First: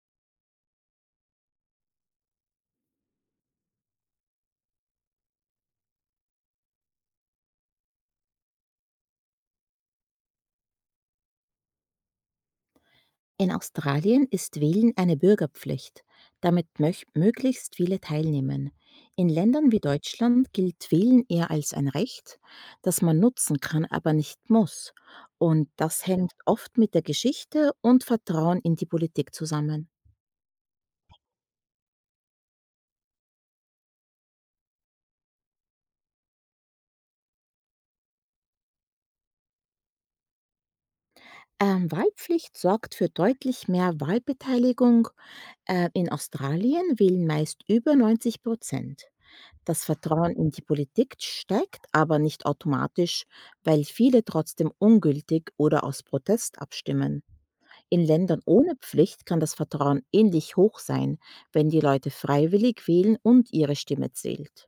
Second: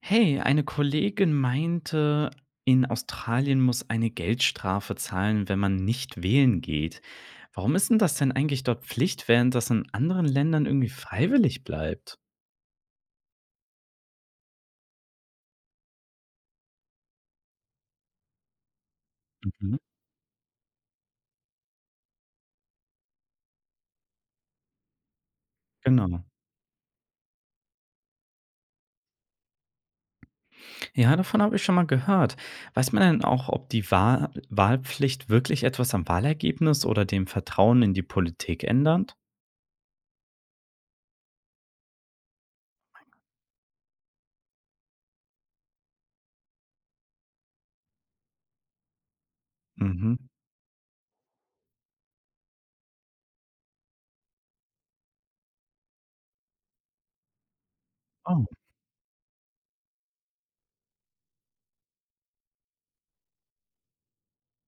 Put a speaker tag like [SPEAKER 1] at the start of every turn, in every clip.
[SPEAKER 1] Hey, eine Kollegin meinte, in Australien muss eine Geldstrafe zahlen, wenn man nicht wählen geht. Warum ist denn das denn eigentlich dort Pflicht, während das in anderen Ländern irgendwie freiwillig bleibt?
[SPEAKER 2] In Australien ist Wählen eine Bürgerpflicht, damit möglichst viele teilnehmen. In Ländern
[SPEAKER 1] Mhm.
[SPEAKER 2] wie Deutschland gilt Wählen eher als ein Recht, das man nutzen kann, aber nicht muss. Und das
[SPEAKER 1] Genau.
[SPEAKER 2] hängt oft mit der Geschichte und Vertrauen in die Politik zusammen.
[SPEAKER 1] Ja, davon habe ich schon mal gehört. Weiß man denn auch, ob die Wahlpflicht wirklich etwas am Wahlergebnis oder dem Vertrauen in die Politik ändert?
[SPEAKER 2] Wahlpflicht sorgt für deutlich mehr Wahlbeteiligung. In Australien wählen meist über 90%. Das
[SPEAKER 1] Mhm.
[SPEAKER 2] Vertrauen in die Politik steigt aber nicht automatisch, weil viele trotzdem ungültig oder aus Protest abstimmen. In Ländern
[SPEAKER 1] Oh.
[SPEAKER 2] ohne Pflicht kann das Vertrauen ähnlich hoch sein, wenn die Leute freiwillig wählen und ihre Stimme zählt.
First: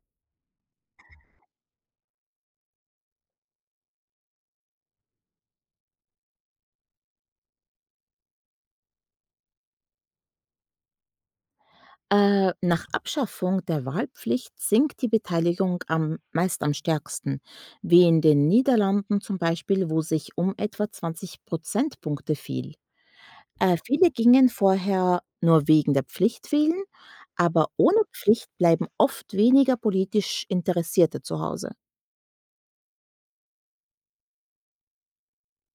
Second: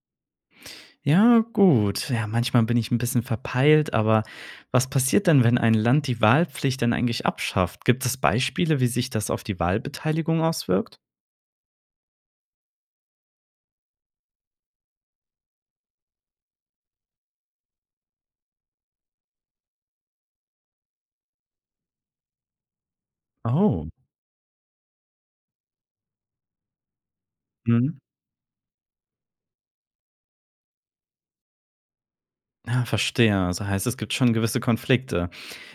[SPEAKER 1] Ja, gut. Ja, manchmal bin ich ein bisschen verpeilt, aber was passiert denn, wenn ein Land die Wahlpflicht denn eigentlich abschafft? Gibt es Beispiele, wie sich das auf die Wahlbeteiligung auswirkt?
[SPEAKER 2] Nach Abschaffung der Wahlpflicht sinkt die Beteiligung meist am stärksten, wie in den Niederlanden zum Beispiel, wo sich um etwa 20 Prozentpunkte fiel. Äh,
[SPEAKER 1] Oh,
[SPEAKER 2] viele gingen vorher nur wegen der Pflicht wählen, aber
[SPEAKER 1] mhm.
[SPEAKER 2] ohne Pflicht bleiben oft weniger politisch Interessierte zu Hause.
[SPEAKER 1] Ja, verstehe. Also, heißt, es gibt schon gewisse Konflikte.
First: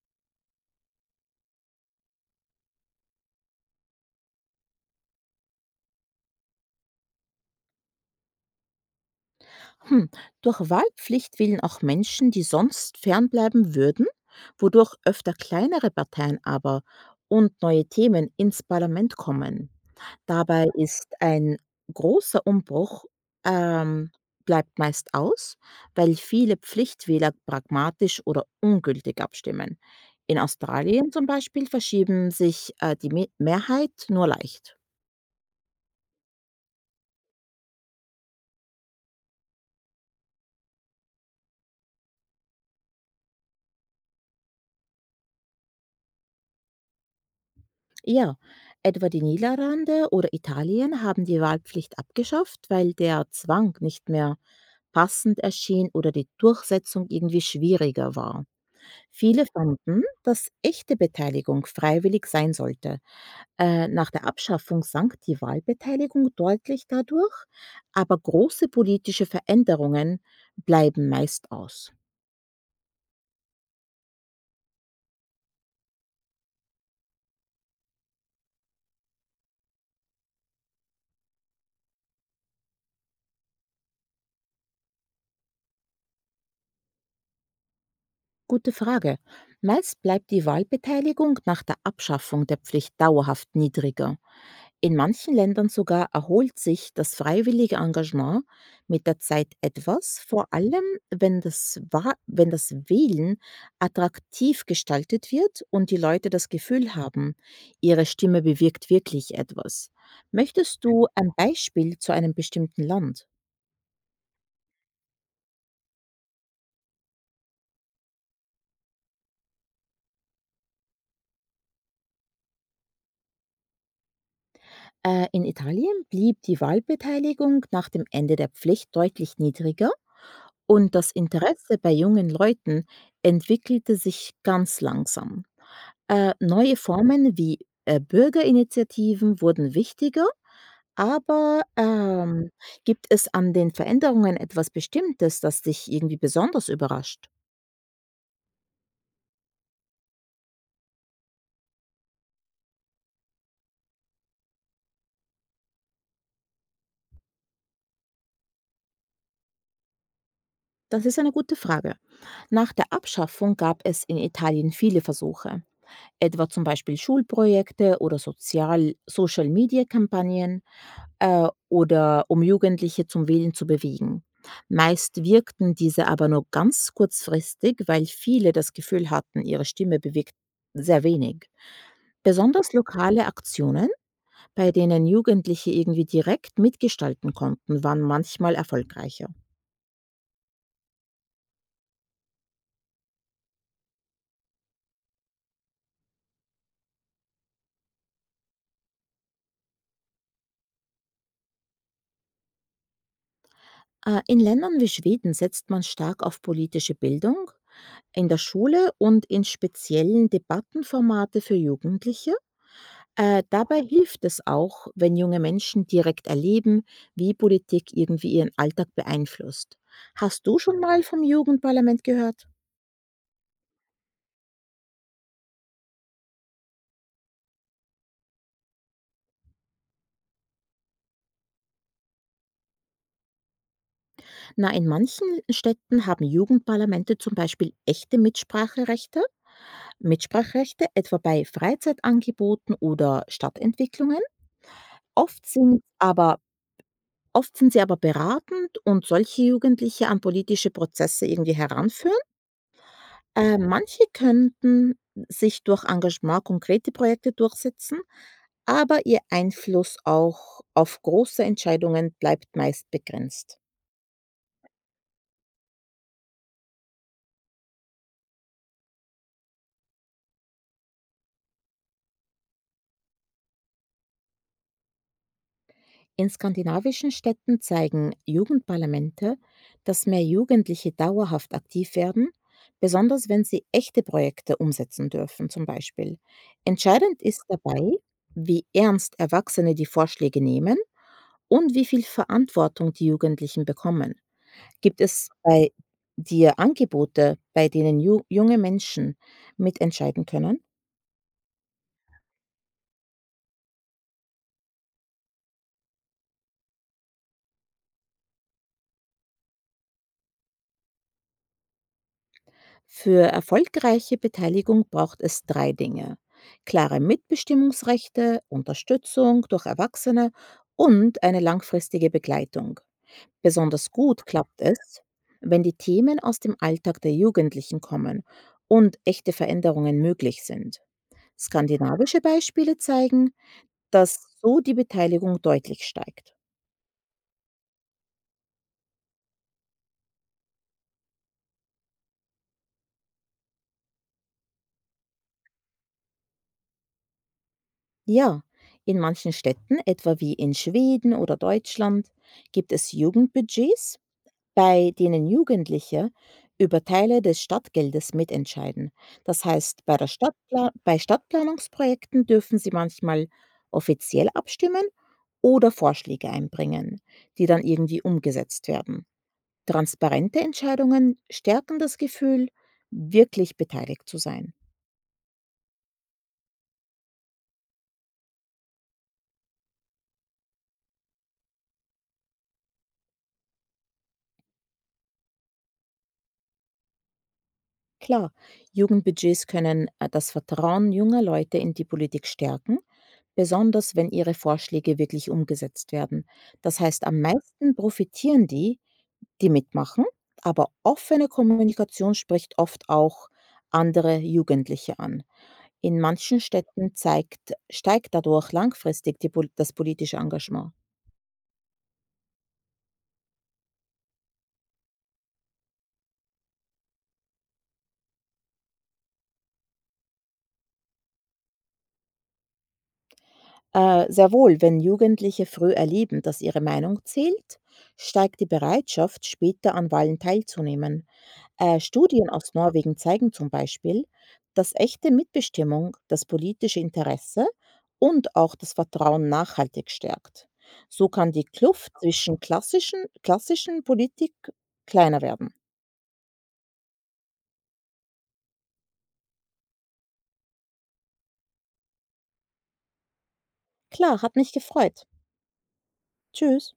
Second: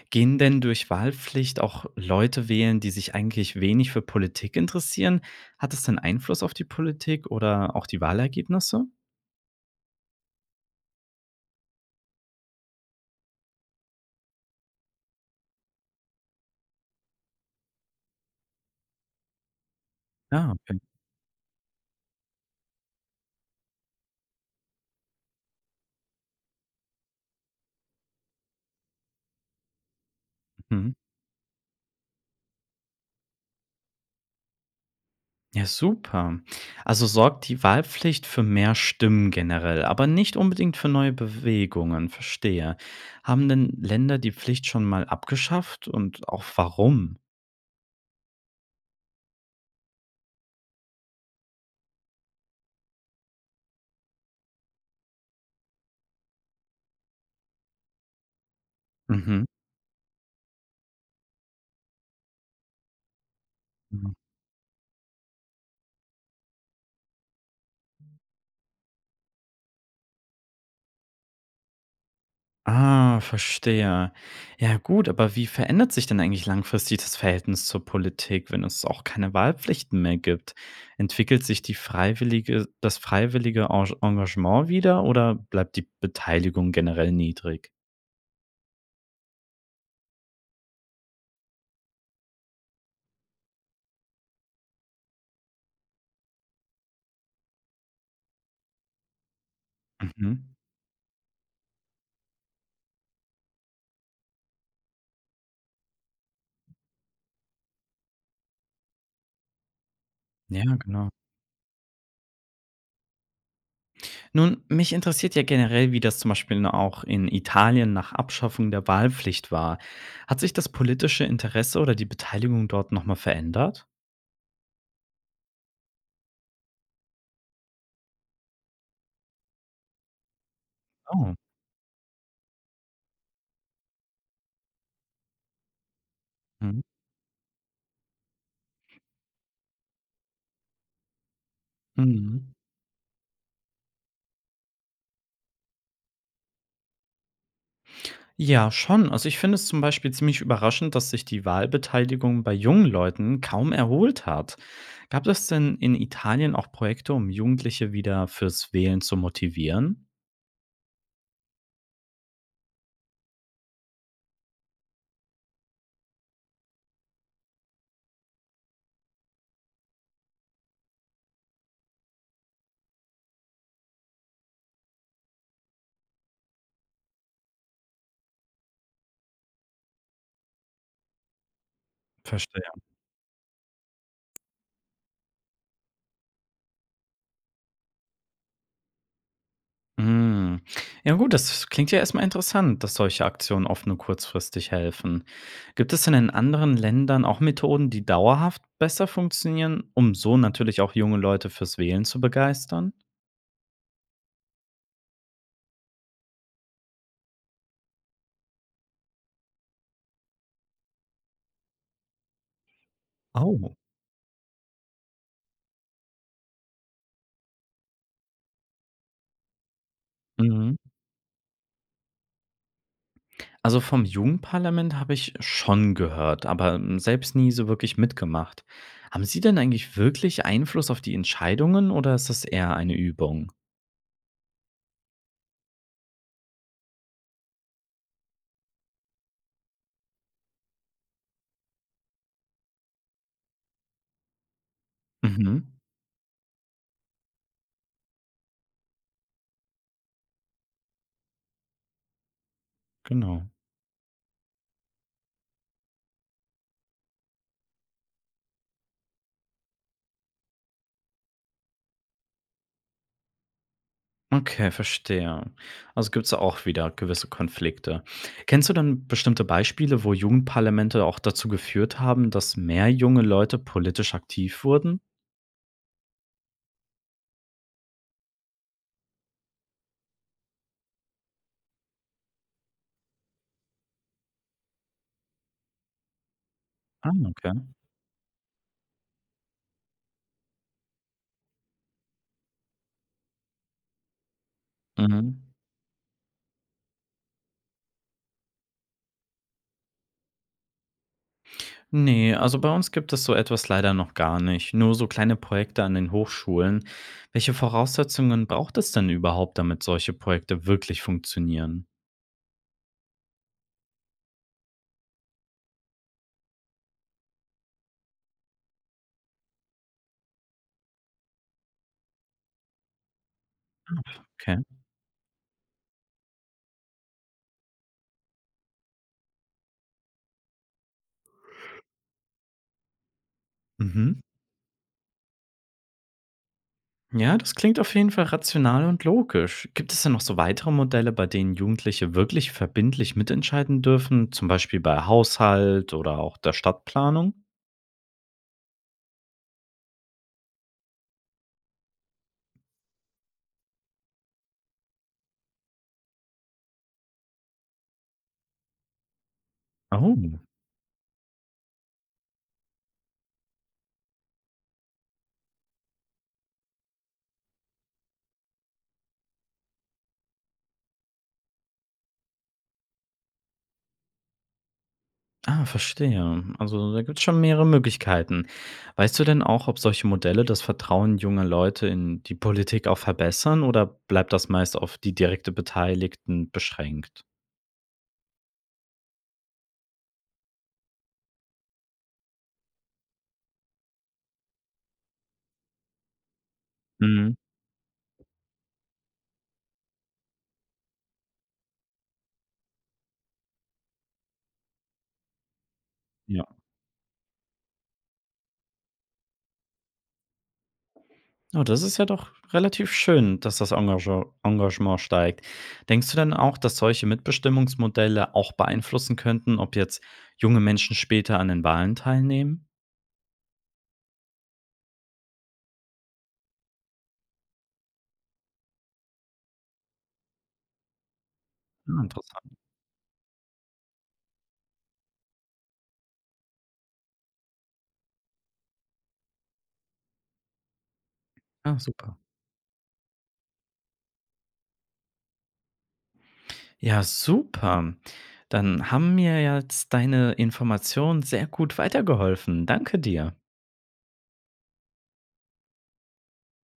[SPEAKER 1] Gehen denn durch Wahlpflicht auch Leute wählen, die sich eigentlich wenig für Politik interessieren? Hat es denn Einfluss auf die Politik oder auch die Wahlergebnisse?
[SPEAKER 2] Hm, durch Wahlpflicht wählen auch Menschen, die sonst fernbleiben würden, wodurch öfter kleinere Parteien und neue Themen ins Parlament kommen.
[SPEAKER 1] Ja,
[SPEAKER 2] Dabei
[SPEAKER 1] okay.
[SPEAKER 2] ist ein großer Umbruch ähm, bleibt meist aus, weil viele Pflichtwähler pragmatisch oder ungültig abstimmen. In
[SPEAKER 1] Mhm.
[SPEAKER 2] Australien zum Beispiel verschieben sich die Mehrheit nur leicht.
[SPEAKER 1] Ja, super. Also sorgt die Wahlpflicht für mehr Stimmen generell, aber nicht unbedingt für neue Bewegungen. Verstehe. Haben denn Länder die Pflicht schon mal abgeschafft und auch warum?
[SPEAKER 2] Ja, etwa die Niederlande oder Italien haben die Wahlpflicht abgeschafft, weil der Zwang nicht mehr passend erschien oder die Durchsetzung irgendwie schwieriger war. Viele
[SPEAKER 1] Mhm.
[SPEAKER 2] fanden, dass echte Beteiligung freiwillig sein sollte. Nach
[SPEAKER 1] Mhm.
[SPEAKER 2] der Abschaffung sank die Wahlbeteiligung deutlich dadurch, aber große politische Veränderungen bleiben meist aus.
[SPEAKER 1] Ah, verstehe. Ja, gut, aber wie verändert sich denn eigentlich langfristig das Verhältnis zur Politik, wenn es auch keine Wahlpflichten mehr gibt? Entwickelt sich das freiwillige Engagement wieder oder bleibt die Beteiligung generell niedrig?
[SPEAKER 2] Gute Frage. Meist bleibt die Wahlbeteiligung nach der Abschaffung der Pflicht dauerhaft niedriger. In manchen Ländern sogar erholt sich das freiwillige Engagement mit der Zeit etwas, vor
[SPEAKER 1] Mhm.
[SPEAKER 2] allem wenn wenn das Wählen attraktiv gestaltet wird und die Leute das Gefühl haben, ihre Stimme bewirkt wirklich etwas.
[SPEAKER 1] Ja,
[SPEAKER 2] Möchtest du
[SPEAKER 1] genau.
[SPEAKER 2] ein Beispiel zu einem bestimmten Land?
[SPEAKER 1] Nun, mich interessiert ja generell, wie das zum Beispiel auch in Italien nach Abschaffung der Wahlpflicht war. Hat sich das politische Interesse oder die Beteiligung dort noch mal verändert?
[SPEAKER 2] In Italien blieb die Wahlbeteiligung nach dem Ende der Pflicht deutlich niedriger und das
[SPEAKER 1] Oh.
[SPEAKER 2] Interesse bei jungen Leuten entwickelte sich ganz langsam. Neue
[SPEAKER 1] Mhm.
[SPEAKER 2] Formen wie Bürgerinitiativen wurden wichtiger, aber
[SPEAKER 1] Mhm.
[SPEAKER 2] gibt es an den Veränderungen etwas Bestimmtes, das dich irgendwie besonders überrascht?
[SPEAKER 1] Ja, schon. Also ich finde es zum Beispiel ziemlich überraschend, dass sich die Wahlbeteiligung bei jungen Leuten kaum erholt hat. Gab es denn in Italien auch Projekte, um Jugendliche wieder fürs Wählen zu motivieren?
[SPEAKER 2] Das ist eine gute Frage. Nach der Abschaffung gab es in Italien viele Versuche, etwa zum Beispiel Schulprojekte oder Sozial Social-Media-Kampagnen, oder um Jugendliche zum Wählen zu bewegen. Meist wirkten diese aber nur ganz kurzfristig, weil viele das Gefühl hatten, ihre Stimme bewegt sehr wenig.
[SPEAKER 1] Verstehe.
[SPEAKER 2] Besonders lokale Aktionen, bei denen Jugendliche irgendwie direkt mitgestalten konnten, waren manchmal erfolgreicher.
[SPEAKER 1] Hm. Ja gut, das klingt ja erstmal interessant, dass solche Aktionen oft nur kurzfristig helfen. Gibt es denn in anderen Ländern auch Methoden, die dauerhaft besser funktionieren, um so natürlich auch junge Leute fürs Wählen zu begeistern?
[SPEAKER 2] In Ländern wie Schweden setzt man stark auf politische Bildung, in der Schule und in speziellen Debattenformate für Jugendliche. Äh,
[SPEAKER 1] Oh.
[SPEAKER 2] dabei hilft es auch, wenn junge Menschen direkt erleben, wie Politik irgendwie ihren Alltag beeinflusst. Hast du
[SPEAKER 1] Mhm.
[SPEAKER 2] schon mal vom Jugendparlament gehört?
[SPEAKER 1] Also vom Jugendparlament habe ich schon gehört, aber selbst nie so wirklich mitgemacht. Haben Sie denn eigentlich wirklich Einfluss auf die Entscheidungen oder ist das eher eine Übung?
[SPEAKER 2] Na, in manchen Städten haben Jugendparlamente zum Beispiel echte Mitspracherechte. Mitspracherechte etwa bei Freizeitangeboten oder Stadtentwicklungen. Oft
[SPEAKER 1] Mhm.
[SPEAKER 2] sind aber oft sind sie aber beratend und solche Jugendliche an politische Prozesse irgendwie heranführen.
[SPEAKER 1] Genau.
[SPEAKER 2] Manche könnten sich durch Engagement konkrete Projekte durchsetzen, aber ihr Einfluss auch auf große Entscheidungen bleibt meist begrenzt.
[SPEAKER 1] Okay, verstehe. Also gibt es auch wieder gewisse Konflikte. Kennst du dann bestimmte Beispiele, wo Jugendparlamente auch dazu geführt haben, dass mehr junge Leute politisch aktiv wurden?
[SPEAKER 2] In skandinavischen Städten zeigen Jugendparlamente, dass mehr Jugendliche dauerhaft aktiv werden, besonders wenn sie echte Projekte umsetzen dürfen zum Beispiel.
[SPEAKER 1] Ah,
[SPEAKER 2] Entscheidend ist
[SPEAKER 1] okay.
[SPEAKER 2] dabei, wie ernst Erwachsene die Vorschläge nehmen und wie viel Verantwortung die Jugendlichen bekommen. Gibt es
[SPEAKER 1] Mhm.
[SPEAKER 2] bei dir Angebote, bei denen ju junge Menschen mitentscheiden können?
[SPEAKER 1] Ne, also bei uns gibt es so etwas leider noch gar nicht. Nur so kleine Projekte an den Hochschulen. Welche Voraussetzungen braucht es denn überhaupt, damit solche Projekte wirklich funktionieren?
[SPEAKER 2] Für erfolgreiche Beteiligung braucht es 3 Dinge: klare Mitbestimmungsrechte, Unterstützung durch Erwachsene und eine langfristige Begleitung. Besonders gut
[SPEAKER 1] Okay.
[SPEAKER 2] klappt es, wenn die Themen aus dem Alltag der Jugendlichen kommen und echte Veränderungen möglich sind. Skandinavische Beispiele zeigen,
[SPEAKER 1] Mhm.
[SPEAKER 2] dass so die Beteiligung deutlich steigt.
[SPEAKER 1] Ja, das klingt auf jeden Fall rational und logisch. Gibt es denn noch so weitere Modelle, bei denen Jugendliche wirklich verbindlich mitentscheiden dürfen, zum Beispiel bei Haushalt oder auch der Stadtplanung?
[SPEAKER 2] Ja, in manchen Städten, etwa wie in Schweden oder Deutschland, gibt es Jugendbudgets, bei denen Jugendliche über Teile des Stadtgeldes mitentscheiden. Das heißt,
[SPEAKER 1] Oh,
[SPEAKER 2] Bei Stadtplanungsprojekten dürfen sie manchmal offiziell abstimmen oder Vorschläge einbringen, die dann irgendwie umgesetzt werden. Transparente Entscheidungen stärken das Gefühl, wirklich beteiligt zu sein.
[SPEAKER 1] ah, verstehe. Also da gibt es schon mehrere Möglichkeiten. Weißt du denn auch, ob solche Modelle das Vertrauen junger Leute in die Politik auch verbessern oder bleibt das meist auf die direkte Beteiligten beschränkt?
[SPEAKER 2] Klar, Jugendbudgets können das Vertrauen junger Leute in die Politik stärken, besonders wenn ihre Vorschläge wirklich umgesetzt werden. Das heißt, am
[SPEAKER 1] Mhm.
[SPEAKER 2] meisten profitieren die, die mitmachen, aber offene Kommunikation spricht oft auch andere Jugendliche an. In manchen
[SPEAKER 1] Ja.
[SPEAKER 2] Städten steigt dadurch langfristig das politische Engagement.
[SPEAKER 1] Oh, das ist ja doch relativ schön, dass das Engagement steigt. Denkst du denn auch, dass solche Mitbestimmungsmodelle auch beeinflussen könnten, ob jetzt junge Menschen später an den Wahlen teilnehmen?
[SPEAKER 2] Sehr wohl, wenn Jugendliche früh erleben, dass ihre Meinung zählt, steigt die Bereitschaft, später an Wahlen teilzunehmen. Äh,
[SPEAKER 1] Ah,
[SPEAKER 2] Studien aus
[SPEAKER 1] interessant.
[SPEAKER 2] Norwegen zeigen zum Beispiel, dass echte Mitbestimmung das politische Interesse und auch das Vertrauen nachhaltig stärkt. So kann die
[SPEAKER 1] Ja,
[SPEAKER 2] Kluft
[SPEAKER 1] super.
[SPEAKER 2] zwischen klassischen Politik kleiner werden.
[SPEAKER 1] Ja, super. Dann haben mir jetzt deine Informationen sehr gut weitergeholfen. Danke dir.
[SPEAKER 2] Klar, hat mich gefreut. Tschüss.